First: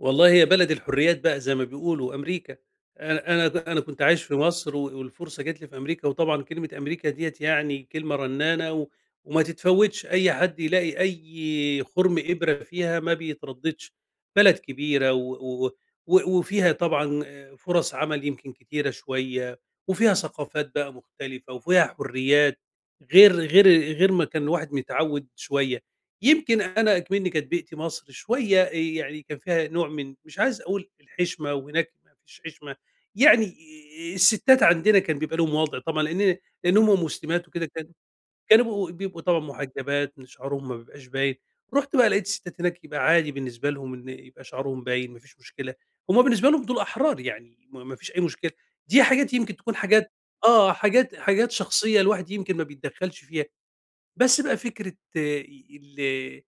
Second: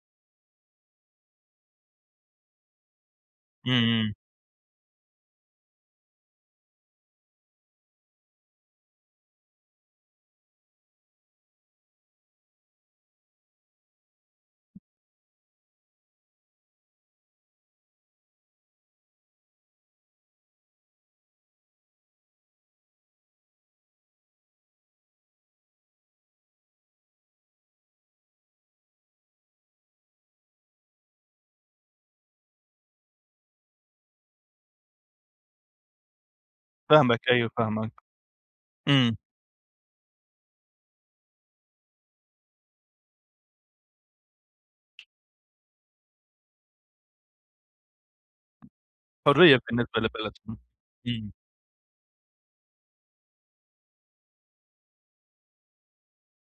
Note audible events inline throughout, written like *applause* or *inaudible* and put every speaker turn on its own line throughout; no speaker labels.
والله هي بلد الحرّيات بقى زي ما بيقولوا، أمريكا، أنا أنا ده
إمم،
أنا كنت
إمم.
عايش في مصر و والفرصة جات لي في أمريكا، وطبعًا كلمة أمريكا دِيّة يعني كلمة رنانة و وما تتفوتش، أي حد يلاقي أي خُرم إبرة فيها ما بيترددش، بلد كبيرة و و و و وفيها طبعًا فرص عمل يمكن كتيرة شوية، وفيها ثقافات بقى مختلفة وفيها حرّيات، غير غير غير ما كان الواحد متعوّد شوية يمكن أنا إكمنّي كانت بيئتي مصر شوية آآ، يعني كان فيها نوع من مش عايز اقول الحشمة وهناك ما فيش حشمة، يعني آآ، الستات عندنا كان بيبقى لهم وضع طبعًا لإن لإن هُم
فاهماك
مسلمات
أيوه،
وكده كان
فاهماك.
كانوا بيبقوا
إمم.
بيبقوا طبعًا محجبات، إن شعرهم ما بيبقاش باين، رُحت بقى لقيت الستات هناك يبقى عادي بالنسبة لهم إن يبقى شعرهم باين، ما فيش مشكلة، هُم بالنسبة لهم دول أحرار، يعني ما ما فيش أي مشكلة، دي حاجات يمكن
حريّة
تكون
بالنسبة
حاجات
لبلدهم.
آه حاجات
إمم.
حاجات شخصية الواحد يمكن ما بيتدخلش فيها. بس بقى فكرة إي ال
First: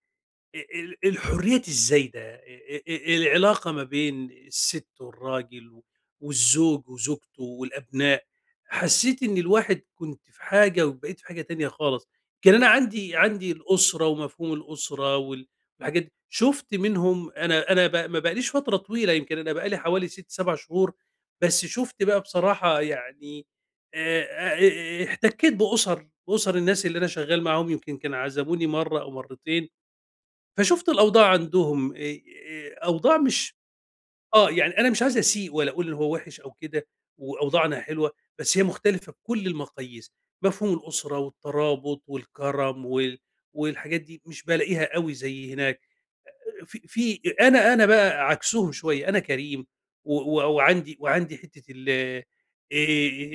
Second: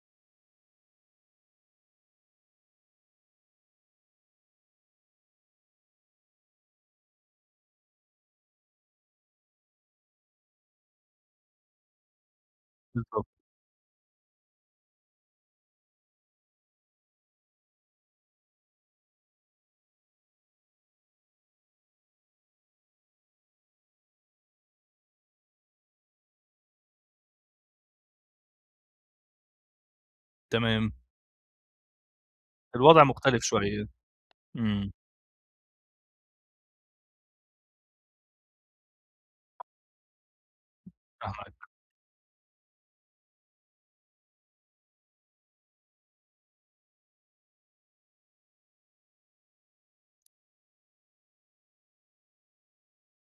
أ ال الحرّيات الزايدة، أ أ أ العلاقة ما بين الست والراجل و والزوج وزوجته والأبناء، حسّيت إن الواحد كنت في حاجة وبقيت في حاجة تانية خالص. كان أنا عندي
بالضبط.
عندي الأسرة ومفهوم الأسرة وال والحاجات دي، شُفت منهم أنا أنا ب ما بقاليش فترة طويلة يمكن أنا بقالي حوالي 6، 7 شهور بس شُفت بقى بصراحة يعني آآ، آآ، آآ، احتكيت بأُسر أُسر الناس اللي أنا شغال معاهم يمكن كان عزموني مرّة أو مرتين فشُفت
تمام.
الأوضاع عندهم أي آآ،
الوضع
أوضاع
مختلف
مش
شوية.
آه، يعني أنا
إمم.
مش عايز أسيء ولا اقول إن هو وحش أو كده وأوضاعنا حلوة، بس هي مختلفة بكل المقاييس، مفهوم الأسرة
فاهمك.
والترابط والكرم وال والحاجات دي مش بالاقيها أوي زي هناك، أ أ في في أ أنا أنا بقى عكسهم شوية، أنا كريم و و وعندي وعندي حتة ال آآ،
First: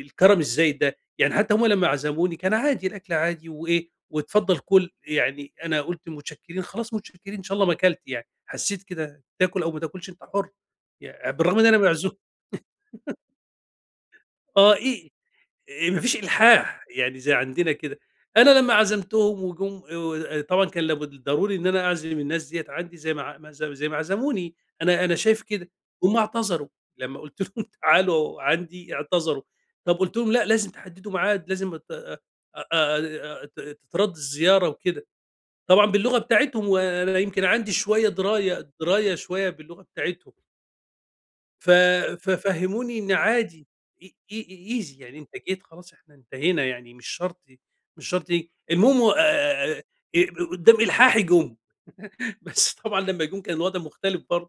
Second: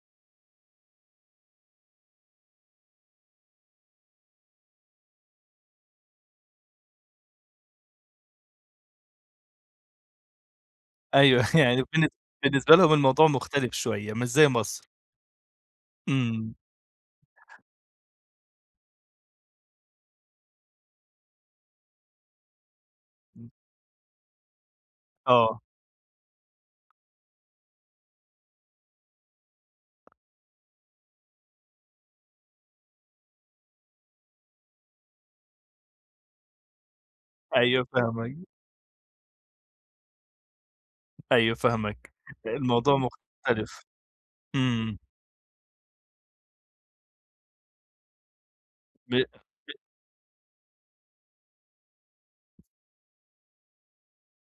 الكرم الزايد ده، يعني حتى هُم لمّا عزموني كان عادي، الأكل عادي وإيه، "واتفضل كل." يعني أنا قُلت متشكرين، خلاص متشكرين، إن شا الله ما كلت يعني، حسّيت كده تاكل أو ما تاكلش أنت حُر، يع
أيوه
بالرغم إن
*chuckles*
أنا
يعني بالن
معزو
بالنسبة لهم
*laughs*
الموضوع مختلف شوية، مش زي
آه
مصر.
إي إي آآ، ما فيش
إمم.
إلحاح، يعني زي عندنا كده، أنا لمّا عزمتهم وجُم آآ ود آآ، طبعًا كان لابد الضروري إن أنا أعزم الناس دِيّة عندي زي ما ع
إمم.
ما زو زي ما عزموني، أنا أنا شايف
آه.
كده، هُم اعتذروا لمّا قُلت لهم: "تعالوا عندي." إعتذروا، طب قُلت لهم: "لأ، لازم تحددوا معاد، لازم أتاه أ أ آآ، ت تترد الزيارة وكده." طبعًا باللغة بتاعتهم، وأنا يمكن عندي
أيوه
شوية
فاهمك.
دراية دراية شوية باللغة بتاعتهم.
أيوه
ف
فاهمك، الموضوع
ففهموني إن عادي
مختلف،
إي إي إي
إمم.
easy يعني أنت جيت، خلاص إحنا انتهينا يعني مش شرط ي مش شرط ي المهم و
بأ
آآ،
ب
آآ، أب قو قدّام إلحاحي جُم، *laughs* بس طبعًا لمّا جُم كان الوضع مختلف برضه.